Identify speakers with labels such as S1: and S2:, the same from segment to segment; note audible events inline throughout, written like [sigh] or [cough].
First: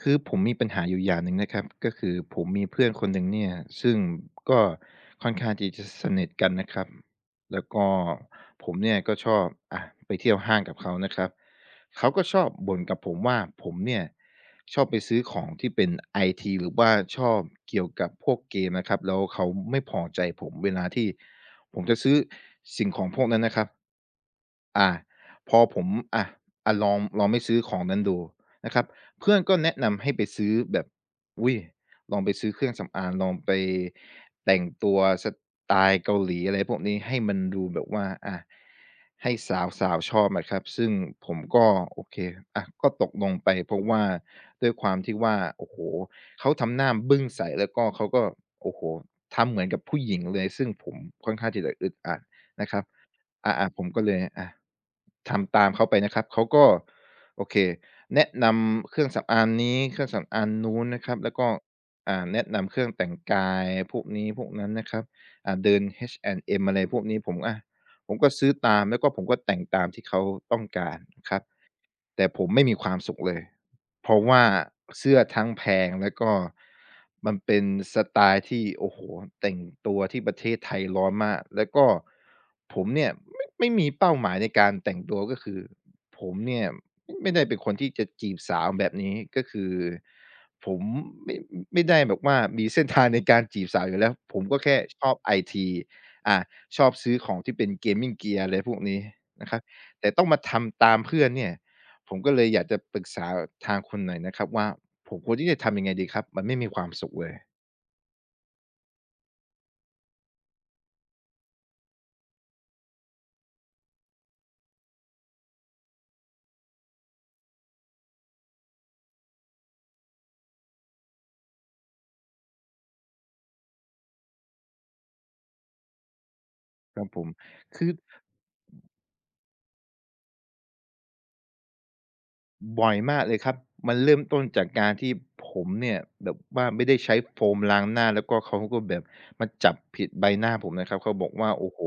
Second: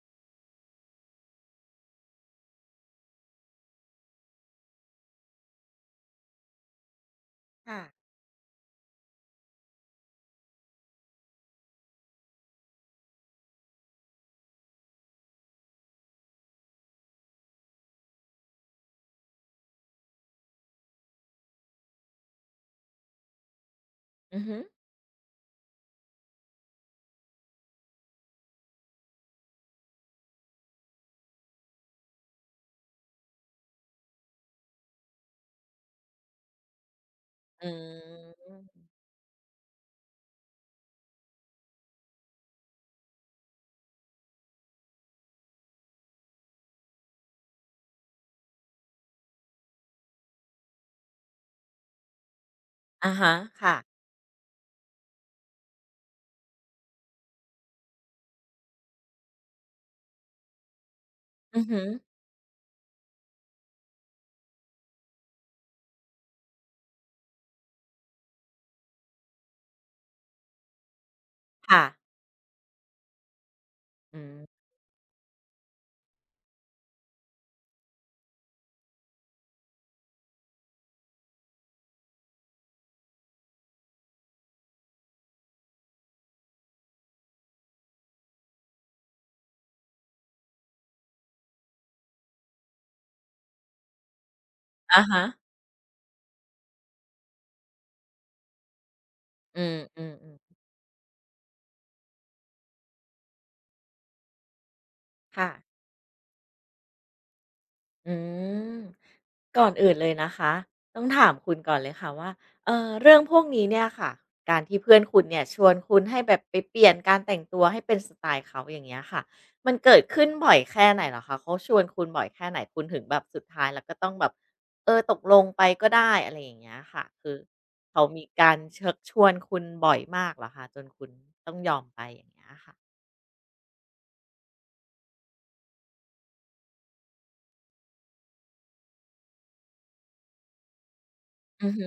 S1: คือผมมีปัญหาอยู่อย่างหนึ่งนะครับก็คือผมมีเพื่อนคนหนึ่งเนี่ยซึ่งก็ค่อนข้างที่จะสนิทกันนะครับแล้ว
S2: ค่ะ
S1: ก็ผมเนี่ยก็ชอบไปเที่ยวห้างกับเขานะครับเขาก็ชอบบ่นกับผมว่าผมเนี่ยชอบไปซื้อของที่เป็นไอทีหรือว่าชอบเกี่ยวกับพวกเกมนะครับแล้วเขาไม่พอใจผมเวลาที่ผมจะซื้อสิ่งของพวกนั้นนะครับ
S2: อือฮึ
S1: อ่าพอผมอ่าอะลองไม่ซื้อของนั้นดูนะครับ เพื่อนก็แนะนำให้ไปซื้อแบบอุ๊ยลองไปซื้อเครื่องสำอางลองไปแต่งตัวสไตล์เกาหลีอะไรพวกนี้ให้มันดู
S2: อื
S1: แบบว่า
S2: ม
S1: ให้สาวๆชอบนะครับซึ่งผมก็โอเคอะก็ตกลงไปเพราะว่าด้วยความที่ว่าโอ้โฮเขาทำหน้าบึ้งใส่แล้วก็เขาก็โอ้โฮทำเหมือนกับผู้หญิงเลยซึ่งผมค่อนข้างที่จะอึดอัดนะครับ
S2: อะฮะ
S1: อา
S2: ค่ะ
S1: ๆผมก็เลยอะทำตามเขาไปนะครับเขาก็โอเค แนะนำเครื่องสำอางนี้เครื่องสำอางนู้นนะครับแล้วก็
S2: อือฮึ
S1: แนะนำเครื่องแต่งกายพวกนี้พวกนั้นนะครับเดิน H&M อะไรพวกนี้ผมผมก็ซื้อตามแล้วก็ผมก็แต่งตามที่เขาต้องการครับ
S2: ค่ะ
S1: แต่ผมไม่มีความสุขเลย เพ
S2: อื
S1: ราะว่า
S2: ม
S1: เสื้อทั้งแพงแล้วก็มันเป็นสไตล์ที่โอ้โหแต่งตัวที่ประเทศไทยร้อนมากแล้วก็ผมเนี่ยไม่มีเป้าหมายในการแต่งตัวก็คือผมเนี่ยไม่ได้เป็นคนที่จะจีบสาวแบบนี้ก็คือผมไม่ไม่ได้แบบว่ามีเส้นทางในการจีบสาวอยู่แล้วผมก็แค่ช
S2: อะ
S1: อบ
S2: ฮะ
S1: ไอทีอ่าชอบซื้อของที่เป็น Gaming Gear อะไรพวกนี้นะครั
S2: อื
S1: บแต่
S2: อ
S1: ต้องมา
S2: ๆๆ
S1: ทำตามเพื่อนเนี่ย ผมก็เลยอยากจะปรึกษาทางคุณหน่อยนะครับว่าผมควร
S2: ค่ะ
S1: ที่จะทำยังไงดีครับมันไม่มีความสุขเลย
S2: อืมก่อนอื่นเลยนะคะต้องถามคุณก่อนเลยค่ะว่าเรื่องพวกนี้เนี่ยค่ะการที่เพื่อนคุณเนี่ยชวนคุณให้แบบไปเปลี่ยนการแต่งตัวให้เป็นสไตล์เขาอย่างเงี้ยค่ะมันเกิดขึ้นบ่อยแค่ไหนเหรอคะเขาชวนคุณบ่อยแค่ไหนคุณถึงแบบสุดท้ายแล้วก็ต้องแบบเออตกลงไปก็ได้อะไรอย่างเงี้ย
S1: ค
S2: ค่ะ
S1: รับผม
S2: คือ
S1: คือ
S2: เขามีการเชิกชวนคุณบ่อยมากเหรอคะจนคุณต้องยอมไปอย่างเงี้ยค่ะ
S1: บ่อยมากเลยครับ มันเริ่มต้นจากการที่ผมเนี่ยแบบว่าไม่ได้ใช้โฟมล้างหน้าแล้วก็เขาก็แบบมาจับผิดใบหน้าผมนะครับ เขาบอกว่า
S2: อื
S1: โอ้
S2: อ
S1: โฮ
S2: ฮึ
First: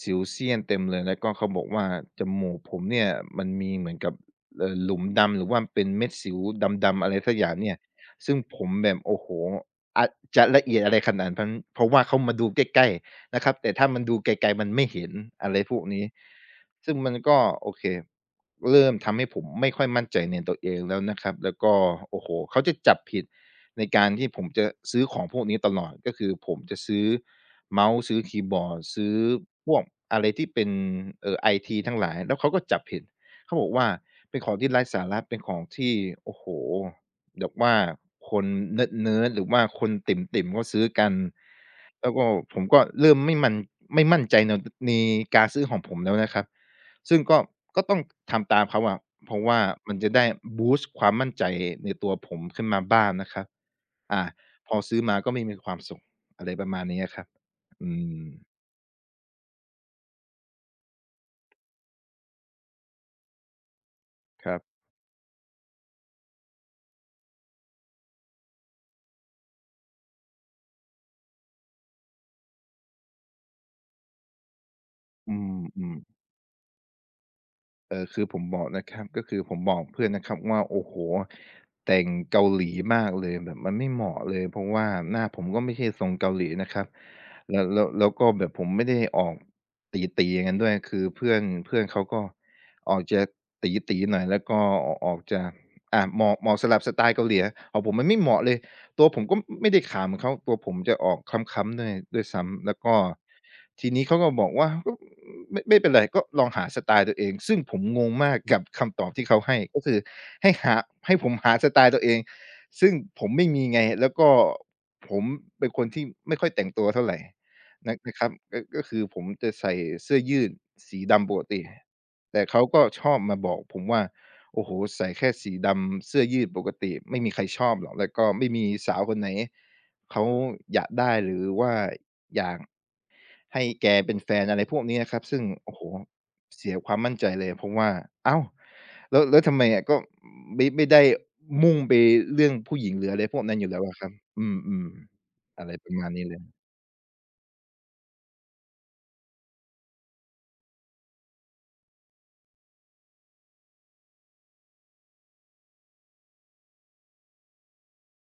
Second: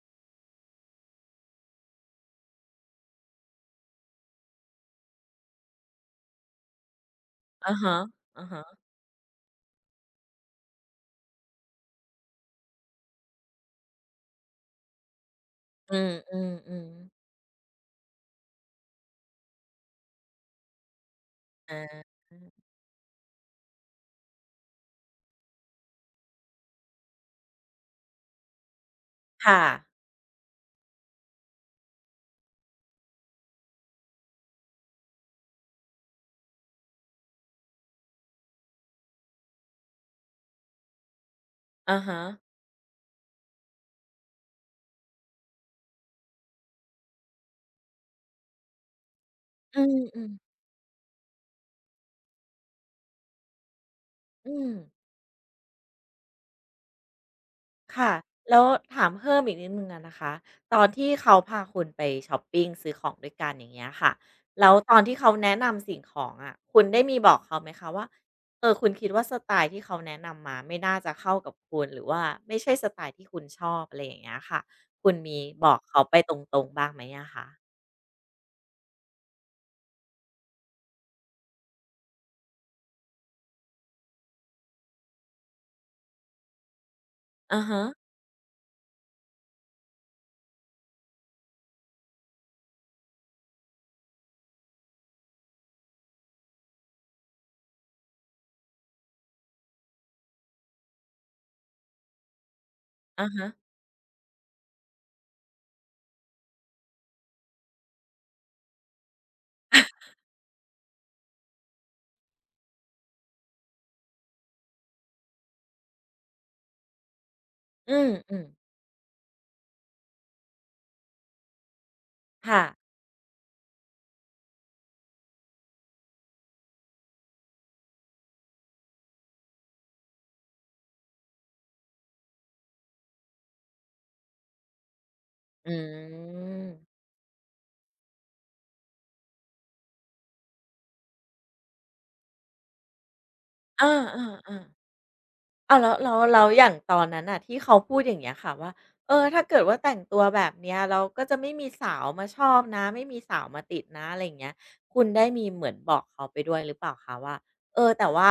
S1: สิวเซียนเต็มเลยแล้วก็เขาบอกว่าจมูกผมเนี่ยมันมีเหมือนกับหลุมดำหรือว่าเป็นเม็ดสิวดำๆอะไรสักอย่าง
S2: อา
S1: เนี่ย
S2: ฮะ
S1: ซึ่ง
S2: อ่า
S1: ผ
S2: ฮะ
S1: มแบบโอ้โฮอะจะละเอียดอะไรขนาดนั้นเพราะว่าเขามาดูใกล้ๆ นะครับแต่ถ้ามันดูไกลๆมันไม่เห็นอะไรพวก
S2: ๆอื
S1: นี้
S2: ม
S1: ซึ่ง
S2: ๆๆ
S1: มันก็โอเคเริ่มทำให้ผมไม่ค่อยมั่นใจในตัวเองแล้วนะครับแล้ว
S2: อ
S1: ก็
S2: า
S1: โอ้โฮเขาจะจับผิดในการที่ผมจะซื้อของพวกนี้ตลอดก็คือผมจะซื้อเมาส์ซื้อคีย์บอร์ดซื้อ
S2: ค่ะ
S1: พวกอะไรที่เป็นไอทีทั้งหลายแล้วเขาก็จับผิดเขาบอกว่าเป็นของที่ไร้สาระเป็นของที่โอ้โฮ แบบว่าคนเนิร์ดๆหรือว่าคนติ่มๆก็ซื้อกัน
S2: อะ
S1: แล้ว
S2: ฮะ
S1: ก็ผมก็เริ่มไม่มั่นใจในการซื้อของผมแล้วนะครับซึ่งก็ต้องทำตามเขาอะเพราะว่า
S2: อื
S1: มันจะได้
S2: มๆ
S1: บูสต์ความมั่นใจในตัวผมขึ้นมาบ้างนะครับอา
S2: อื
S1: พ
S2: ม
S1: อซื้อมาก็ไม่มีความสุขอะไรประมาณนี้อะครับอื
S2: ค่ะ
S1: ม
S2: แล้วถามเพิ่มอีกนิดหนึ่งอะนะคะตอนที่เขาพาคุณไปชอปปิงซื้อของด้วยกันอย่างเงี้ยค่ะ
S1: ครั
S2: แล้ว
S1: บ
S2: ตอนที่เขาแนะนำสิ่งของอะคุณได้มีบอกเขาไหมคะว่าเออคุณคิดว่าสไตล์ที่เขาแนะนำมาไม่น่าจะเข้ากับคุณหรือว่าไม่ใช่สไตล์ที่คุณชอบอะไรอย่างเงี้ยค่ะคุณ
S1: อื
S2: มีบอก
S1: ม
S2: เขาไป
S1: ๆ
S2: ตรงๆบ้างไหมอะคะ
S1: คือผมบอกนะครับก็คือผมบอกเพื่อนนะครับว่าโอ้โหแต่งเกาหลีมากเลยแบบมันไม่เหมาะเลยเพราะว่าหน้าผมก็ไม่ใช่ทรงเกาหลีนะครับ
S2: อะ
S1: แล้ว
S2: ฮะ
S1: แล้วแล้วก็แบบผมไม่ได้ออกตี๋ๆอย่างนั้นด้วยคือเพื่อนเพื่อนเขาก็ออกจะตี๋ๆหน่อยแล้วก็ออกจะเหมาะสลับสไตล์เกาหลีของผมมันไม่เหมาะเลย ตัวผมก็ไม่ได้ขาวเหมือนเขาตัวผมจะออกคล้ำๆด้วยซ้ำแล้วก็
S2: อะฮะ
S1: ทีนี้เขาก็บอกว่าก็ไม่เป็นไรก็ลองหาสไตล์ตัวเองซึ่งผมงงมากกับคำตอบที่เขาให้ก็คือ
S2: [laughs]
S1: ให้หาให้ผมหาสไตล์ตัวเองซึ่งผมไม่มีไงแล้วก็ผมเป็นคนที่ไม่ค่อยแต่งตัวเท่าไร
S2: อื
S1: นะครับ
S2: ม
S1: ก็
S2: ๆ
S1: ก็คือผมจะใส่เสื้อยืดสีดำปกติแต่เขา
S2: ค่ะ
S1: ก็ชอบมาบอกผมว่า โอ้โฮใส่แค่สีดำเสื้อยืดปกติไม่มีใครชอบหรอกแล้วก็ไม่มีสาวคนไหนเขาอยากได้หรือว่าอยากให้แกเป็นแฟนอะไรพวกนี้อะครับซึ่ง
S2: อื
S1: โอ้โฮเสียควา
S2: ม
S1: มมั่นใจเลยเพราะว่าอ้าวแล้วทำไมอะก็ไม่ได้มุ่งไปเรื่องผู้หญิงหรืออะไรพวกนั้นอยู่แล้
S2: อ
S1: วอะครับอื
S2: าๆ
S1: ม
S2: ๆ
S1: ๆอะไร
S2: อ้าว
S1: ป
S2: แล้
S1: ระ
S2: ว
S1: มาณ
S2: แล้ว
S1: นี้เลย
S2: แล้วอย่างตอนนั้นน่ะที่เขาพูดอย่างเงี้ยค่ะว่าเออถ้าเกิดว่าแต่งตัวแบบเนี้ยเราก็จะไม่มีสาวมาชอบนะไม่มีสาวมาติดนะอะไรอย่างเงี้ยคุณได้มีเหมือนบอกเขาไปด้วยหรือเปล่าคะว่า เออแต่ว่า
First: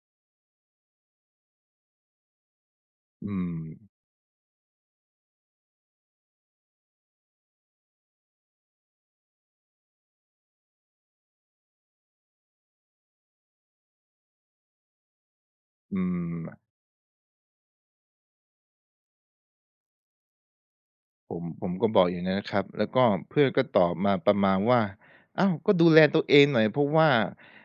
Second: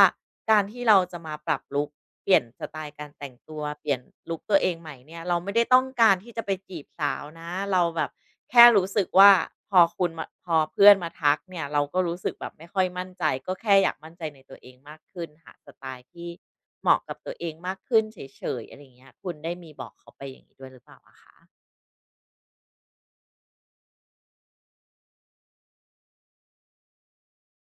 S2: การที่เราจะมาปรับลุกเปลี่ยนสไตล์การแต่
S1: อื
S2: งตั
S1: ม
S2: วเปลี่ยนลุกตัวเองใหม่เนี่ยเราไม่ได้ต้องการที่จะไปจีบสาวนะเราแบบแค่รู้สึกว่าพอคุณมาพอเพื่อนมาทักเนี่ยเราก็รู้สึกแบบไม่ค่อยมั่นใจก็แค่อยากมั่นใจในตัวเองมากขึ้นหาสไต
S1: อื
S2: ล์ที่
S1: ม
S2: เหมาะกับตัวเองมากขึ้นเฉยๆอะไรอย่างเงี้ยคุณได้มีบอกเขาไปอย่างนี้ด้วยหรือเปล่าอะ
S1: ผ
S2: คะ
S1: มผมก็บอกอย่างนั้นนะครับแล้วก็เพื่อนก็ตอบมาประมาณว่าอ้าวก็ดูแลตัวเองหน่อยเพราะว่า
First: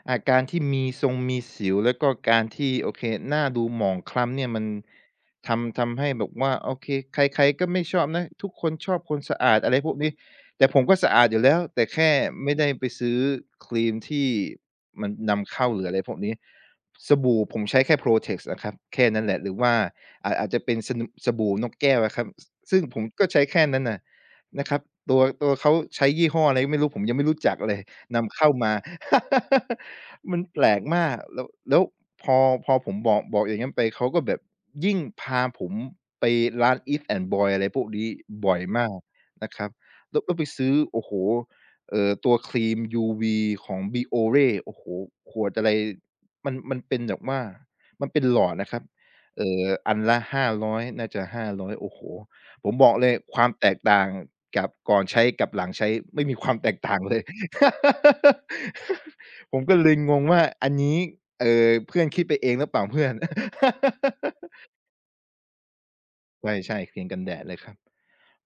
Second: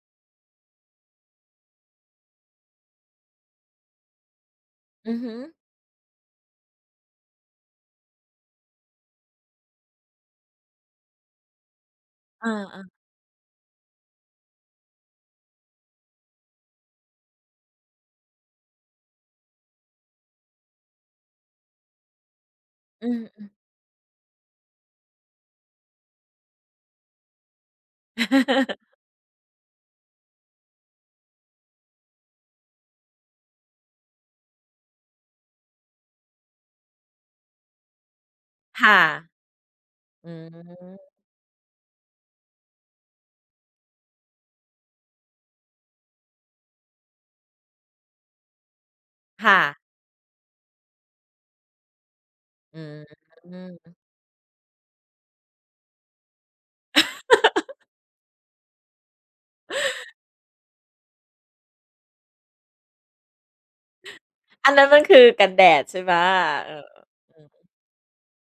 S1: อาการที่มีทรงมีสิวแล้วก็การที่โอเคหน้าดูหมองคล้ำเนี่ยมัน
S2: อือฮึ
S1: ทำให้แบบว่าโอเคใครๆก็ไม่ชอบนะทุกคนชอบคนสะอาดอะไรพวกนี้แต่ผมก็สะอาดอยู่แล้วแต่แค่
S2: อา
S1: ไม่ได้ไป
S2: ๆ
S1: ซื้อครีมที่มันนำเข้าหรืออะไรพวกนี้สบู่ผมใช้แค่ Protex อะครับแค่นั้นแหละหรือว่า อาจจะเป็นสนุสบู่นกแก้วอะครับซซึ่งผม
S2: อื
S1: ก็ใช้
S2: ม
S1: แค่นั้นน่ะนะครับตัวเขาใช้ยี่ห้ออะไรก็ไม่รู้ผมยังไม่รู้จักเลยนำเข้ามา
S2: [laughs] ๆ
S1: [laughs] มันแปลกมากแล้วพอพอผมบอกอย่างงั้นไปเขาก็แบบยิ่งพาผมไปร้าน Eat and Boy อะไรพวกนี้บ่อยมาก
S2: ค่ะ
S1: นะครับแล้ว
S2: อื
S1: แล้วไปซื้อโอ้โฮ
S2: ม
S1: ตัวครีม UV ของ Biore โอ้โฮขวดอะไรมันเป็นแบบว่ามันเป็นหลอดนะครับ
S2: ค่ะ
S1: อันละ500น่าจะห้าร้อยโอ้โฮผมบอก
S2: อื
S1: เลยความแตก
S2: ม
S1: ต่างกับก่อนใช้กับหลังใช้ไม่มีความแตกต่างเลย [laughs] ผมก็เลยงงว่าอันนี้เพื่อนคิดไปเองหรือเปล่าเพื่อน [laughs]
S2: อันนั้นมันคือกันแดดใช่ไหม
S1: ใ
S2: เอ
S1: ช่
S2: อ
S1: ๆครีมกันแด
S2: อื
S1: ด
S2: ม
S1: เลยครับ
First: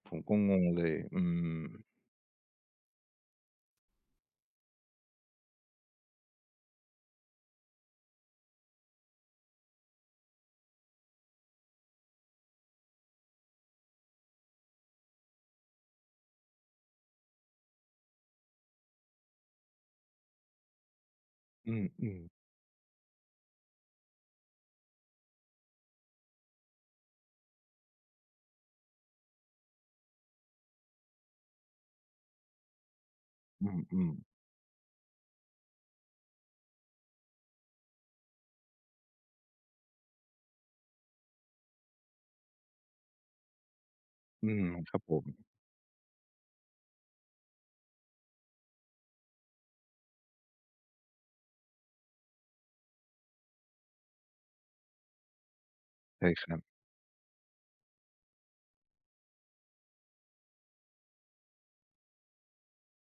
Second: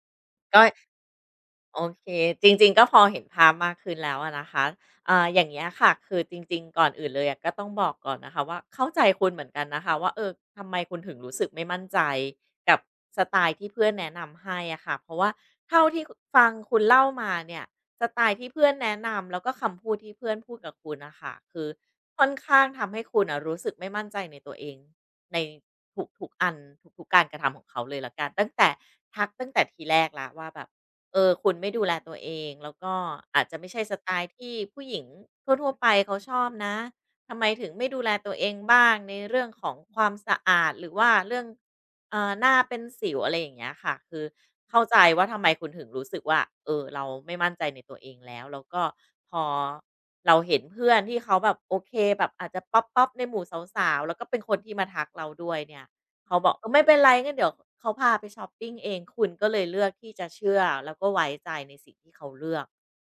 S1: ผมก็ง
S2: ก็
S1: งเลยอืม
S2: โอเคจริงๆก็พอเห็นภาพมากขึ้นแล้วอะนะคะอย่างเงี้ยค่ะคือจริงๆก่อนอื่นเลยอะก็ต้องบอกก่อนนะคะว่าเข้าใจคุณเหมือนกันนะคะว่าเออทำไมคุณถึงรู้สึกไม่มั่นใจกับสไตล์ที่เพื่อนแนะนำให้อะค่ะเพราะว่าเท่าที่คฟังคุณเล่ามาเนี่ยสไตล์ที่เพื่อนแนะนำแล้วก็คำพูดที่เพื่อนพูดกับคุณน่ะค่ะคือ
S1: อืม
S2: ค่อ
S1: ๆ
S2: นข้างทำให้คุณน่ะรู้สึกไม่มั่นใจในตัวเองในทุกๆอันทุกๆการกระทำของเขาเลยแล้วกันตั้งแต่ทักตั้งแต่ทีแรกแล้วว่าแบบ เออคุณไม่ดูแลตัวเองแล้วก็อาจจะ
S1: อ
S2: ไม่ใช่ส
S1: ื
S2: ไต
S1: ม
S2: ล์
S1: ๆ
S2: ที่ผู้หญิงทั่วๆไปเขาชอบนะทำไมถึงไม่ดูแลตัวเองบ้างในเรื่องของความสะอาดหรือว่าเรื่องหน้าเป็นสิวอะไรอย่างเงี้ยค่ะคือ
S1: อืม
S2: เข้า
S1: ค
S2: ใจ
S1: รับผม
S2: ว่าทำไมคุณถึงรู้สึกว่าเออเราไม่มั่นใจในตัวเองแล้วแล้วก็พอเราเห็นเพื่อนที่เขาแบบโอเคแบบอาจจะป๊อปๆในหมู่สาวๆแล้วก็เป็นคนที่มาทักเราด้วยเนี่ย
S1: ใช่
S2: เขา
S1: ค
S2: บอก
S1: รับ
S2: เออไม่เป็นไรงั้นเดี๋ยวเขาพาไปชอปปิงเองคุณก็เลยเลือกที่จะเชื่อแล้วก็ไว้ใจในสิ่งที่เขาเลือก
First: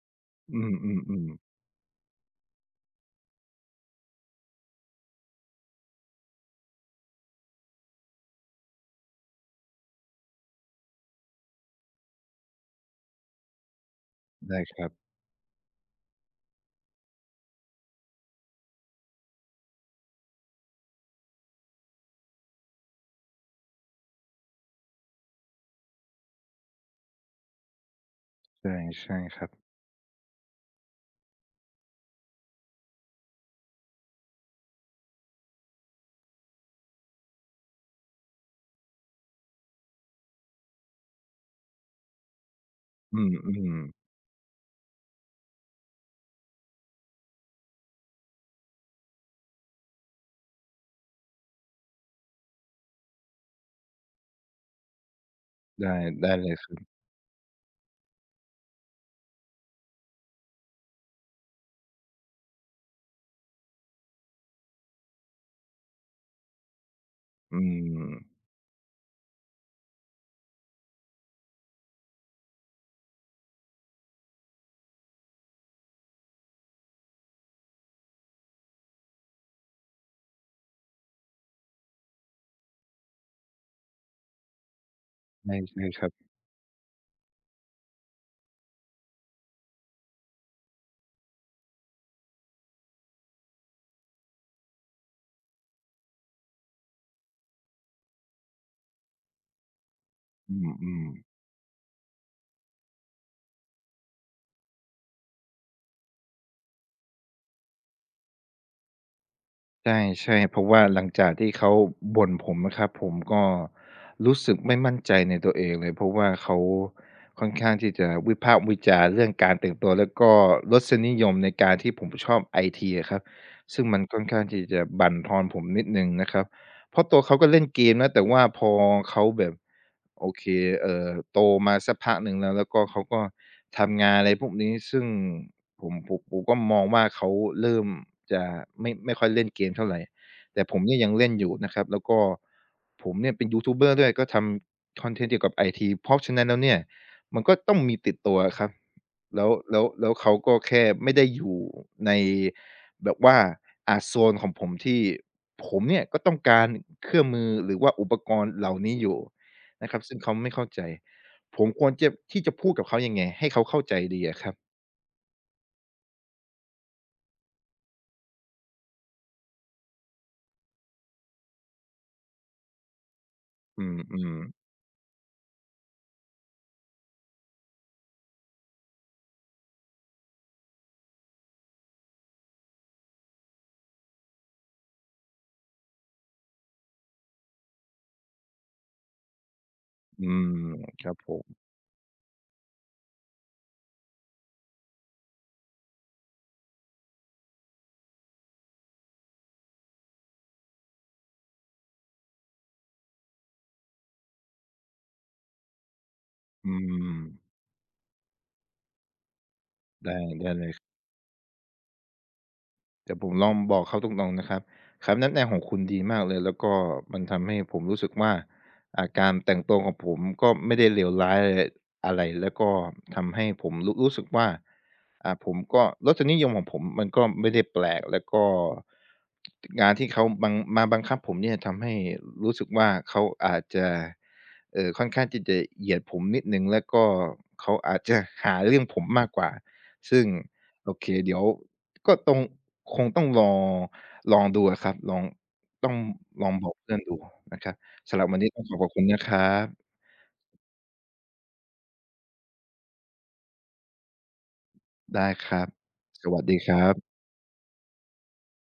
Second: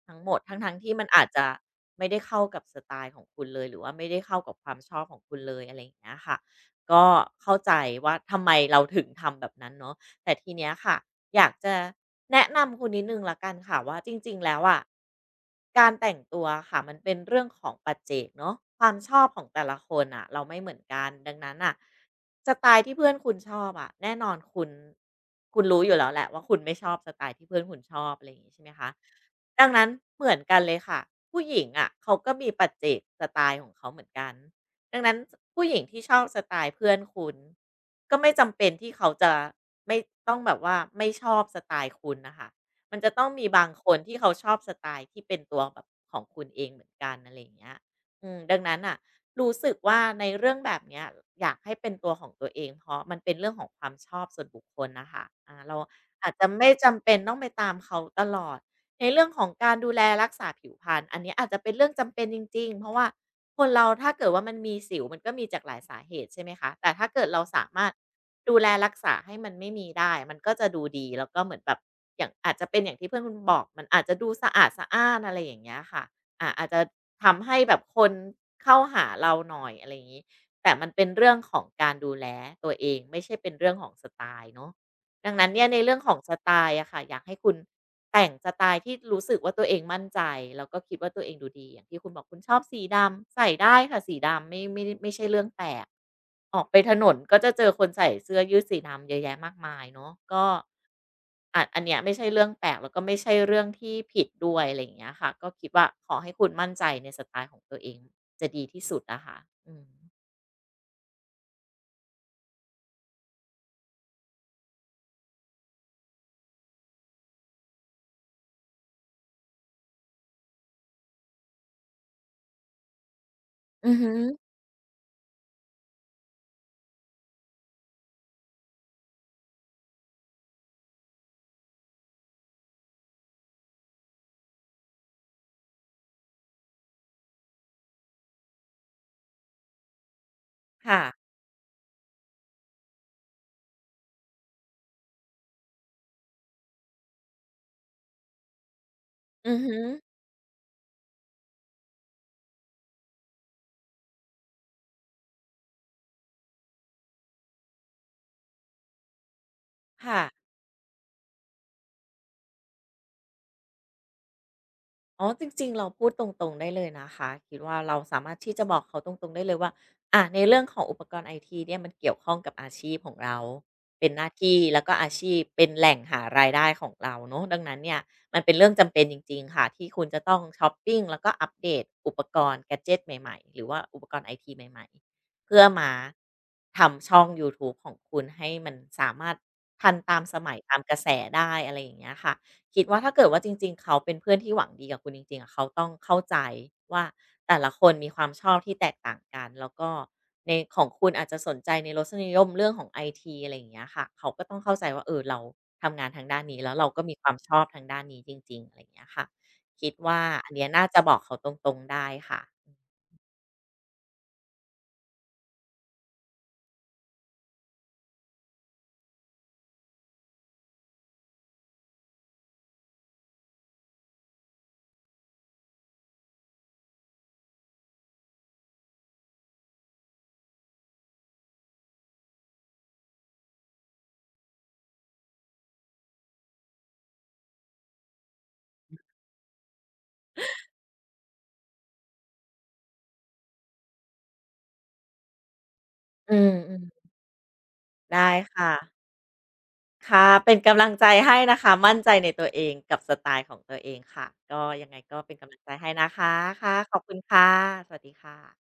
S2: ทั้งหมด
S1: อื
S2: ทั้งๆที่มันอา
S1: ม
S2: จ
S1: ๆ
S2: จะ
S1: ๆ
S2: ไม่ได้เข้ากับสไตล์ของคุณเลยหรือว่าไม่ได้เข้ากับความชอบของคุณเลยอะไรอย่างเงี้ยค่ะก็เข้าใจว่าทำไมเราถึงทำแบบนั้นเนาะ แต่ทีเนี้ยค่ะอยากจะแนะนำคุณนิดหนึ่งละกันค่ะว่าจริงๆแล้
S1: ได้
S2: ว
S1: ค
S2: อะ
S1: รับ
S2: การแต่งตัวค่ะมันเป็นเรื่องของปัจเจกเนาะความชอบของแต่ละคนอ่ะเราไม่เหมือนกันดังนั้นอ่ะสไตล์ที่เพื่อนคุณชอบอะแน่นอนคุณรู้อยู่แล้วแหละว่าคุณไม่ชอบสไตล์ที่เพื่อนคุณชอบอะไรอย่างงี้ใช่ไหม
S1: ใช่
S2: คะ
S1: ใช่ครับ
S2: ดังนั้นเหมือนกันเลยค่ะผู้หญิงอะเขาก็มีปัจเจกสไตล์ของเขาเหมือนกันดังนั้นผู้หญิงที่ชอบสไตล์เพื่อนคุณ ก็ไม่จำเป็นที่เขาจะไม่ต้องแบบว่าไม่ชอบสไตล์คุณนะคะ มันจะ
S1: อื
S2: ต้องมีบาง
S1: ม
S2: คนที่เขาชอบสไตล์ที่เป็นตัวแบบของคุณเองเหมือนกันอะไรอย่างเงี้ยดังนั้นอ่ะรู้สึกว่าในเรื่องแบบเนี้ยอยากให้เป็นตัวของตัวเองเพราะมันเป็นเรื่องของความชอบส่วนบุคคลนะคะเรา
S1: ๆได้
S2: อา
S1: ได้
S2: จจะ
S1: เลยค
S2: ไม่
S1: รับ
S2: จำเป็นต้องไปตามเขาตลอดในเรื่องของการดูแลรักษาผิวพรรณอันนี้อาจจะเป็นเรื่องจำเป็นจริงๆเพราะว่า คนเราถ้าเกิดว่ามันมีสิวมันก็มีจากหลายสาเหตุใช่ไหมคะแต่ถ้าเกิดเรา
S1: อื
S2: สามารถ
S1: ม
S2: ดูแลรักษาให้มันไม่มีได้มันก็จะดูดีแล้วก็เหมือนแบบอย่างอาจจะเป็นอย่างที่เพื่อนคุณบอกมันอาจจะดูสะอาดสะอ้านอะไรอย่างเงี้ยค่ะอาจจะทำให้แบบคนเข้าหาเราหน่อยอะไรอย่างงี้แต่มันเป็นเรื่องของการดูแลตัวเองไม่ใช่เป็นเรื่องของสไตล์เนาะ ดังนั้นเนี่ยใน
S1: ใช่
S2: เรื่อ
S1: ๆ
S2: ง
S1: ครั
S2: ของ
S1: บ
S2: สไตล์อะค่ะอยากให้คุณแต่งสไตล์ที่รู้สึกว่าตัวเองมั่นใจแล้วก็คิดว่าตัวเองดูดีอย่างที่คุณบอกคุณชอบสีดำใส่ได้ค่ะสีดำไม่ไม่ใช่เรื่องแปลกออกไปถนนก็จะเจอคนใส่เสื้อยืดสีดำเยอะแยะมากมายเนาะก็
S1: อืมๆ
S2: อันเนี้ยไม่ใช่เรื่องแปลกแล้วก็ไม่ใช่เรื่องที่ผิดด้วยอะไรอย่างเงี้ยค่ะก็คิดว่าขอให้คุณมั่นใจในสไตล์ของตัวเองจะดีที่สุดอะค่ะอืม
S1: ใช่ใช่เพราะว่าหลังจากที่เขาบ่นผมนะครับผมก็รู้สึกไม่มั่นใจในตัวเองเลยเพราะว่าเขาค่อนข้างที่จะวิพากษ์วิจารณ์เรื่องการแต่งตัวแล้วก็รสนิยมในการที่ผมชอบไอทีครับซึ่ง
S2: อือ
S1: มัน
S2: ฮึ
S1: ค่อนข้างที่จะบั่นทอนผมนิดหนึ่งนะครับเพราะตัวเขาก็เล่นเกมนะแต่ว่าพอเขาแบบโอเคเอ่อโตมาสักพักหนึ่งแล้วก็เขาก็ทำงานอะไรพวกนี้ซึ่ง ผมก็มองว่าเขาเริ่มจะไม่ค่อยเล่นเกมเท่าไรแต่ผมเนี่
S2: ค่ะ
S1: ยยังเล่นอยู่นะครับแล้วก็ผมเนี่ยเป็นยูทูบเบอร์ด้วยก็ทำคอนเทนต์เกี่ยวกับไอทีเพราะฉะนั้นแล้วเนี่ยมันก็ต้องมีติดตัวอะครับแล้ว
S2: อือฮึ
S1: แล้วแล้วเขาก็แค่ไม่ได้อยู่ในแบบว่าโซนของผมที่ผมเนี่ยก็ต้องการเครื่องมือหรือว่าอุปกรณ์เหล่านี้อยู่นะครับซึ่
S2: ค่ะ
S1: งเขาไม่เข้าใจผมควรจะที่จะพูดกับเขายังไงให้เขาเข้าใจดีอะครับ
S2: อ๋อจริงๆเราพูดตรงๆได้เลยนะคะคิดว่าเราสามารถที่จะบอกเขาตรงๆได้เลยว่าในเรื่องของอุปกรณ์ไอทีเนี่ยมันเกี่ยวข้องกับอาชีพของเรา
S1: อื
S2: เป็นหน้า
S1: ม
S2: ที่
S1: ๆ
S2: แล้วก็อาชีพเป็นแหล่งหารายได้ของเราเนาะดังนั้นเนี่ยมันเป็นเรื่องจำเป็นจริงๆค่ะที่คุณจะต้องชอปปิงแล้วก็อัปเดตอุปกรณ์แกดเจตใหม่ๆหรือว่าอุปกรณ์ไอทีใหม่ๆเพื่อมาทำช่องยูทูบของคุณให้มันสามารถทันตาม
S1: อื
S2: สมั
S1: ม
S2: ยตามกระ
S1: ค
S2: แส
S1: รับผม
S2: ได้อะไรอย่างเงี้ยค่ะ คิดว่าถ้าเกิดว่าจริงๆ เขาเป็นเพื่อนที่หวังดีกับคุณจริงๆอะเขาต้องเข้าใจว่าแต่ละคนมีความชอบที่แตกต่างกันแล้วก็ในของคุณอาจจะสนใจในรสนิยมเรื่องของไอทีอะไรอย่างเงี้ยค่ะเขาก็ต้องเข้าใจว่าเออเราทำงานทางด้านนี้
S1: อื
S2: แล้วเราก็มี
S1: ม
S2: ความชอบทางด้านนี้จริงๆอะไรอย่างเงี้ยค่ะคิด
S1: ได้
S2: ว่าอั
S1: ได้
S2: น
S1: เล
S2: เนี้ยน่าจะบอกเขาตรงๆได้ค่ะ
S1: แต่ผมลองบอกเขาตรงๆนะครับคำแนะนำของคุณดีมากเลยแล้วก็มันทำให้ผมรู้สึกว่าอาการแต่งตัวของผมก็ไม่ได้เลวร้ายอะไรอะไรแล้วก็ทำให้ผมรู้สึกว่าผมก็รสนิยมของผมมันก็ไม่ได้แปลกแล้วก็งานที่เขาบังคับผมเนี่ยทำให้รู้สึกว่าเขาอาจจะค่อนข้างที่จะเหยียดผมนิดนึงแล้วก็เขาอาจจะหาเรื่องผมมากกว่า ซึ่ง โอเคเดี๋ยวก็ต้องคงต้องลองดูอะครับต้อง
S2: อื
S1: ลองบอกเพื่อน
S2: ม
S1: ดูนะครับ
S2: ๆ
S1: สำหรับ
S2: ได้
S1: วันนี้ต้อง
S2: ค่ะ
S1: ขอบคุณนะครับ
S2: ค่ะเป็นกำลังใจให้นะคะมั่นใจในตัวเองกับสไตล์ของตัวเองค่ะก็ยังไงก็
S1: ได้
S2: เป็น
S1: ค
S2: กำลัง
S1: รับ
S2: ใจให้นะ
S1: ส
S2: คะ
S1: วัสดีค
S2: ค่ะ
S1: รั
S2: ข
S1: บ
S2: อบคุณค่ะสวัสดีค่ะ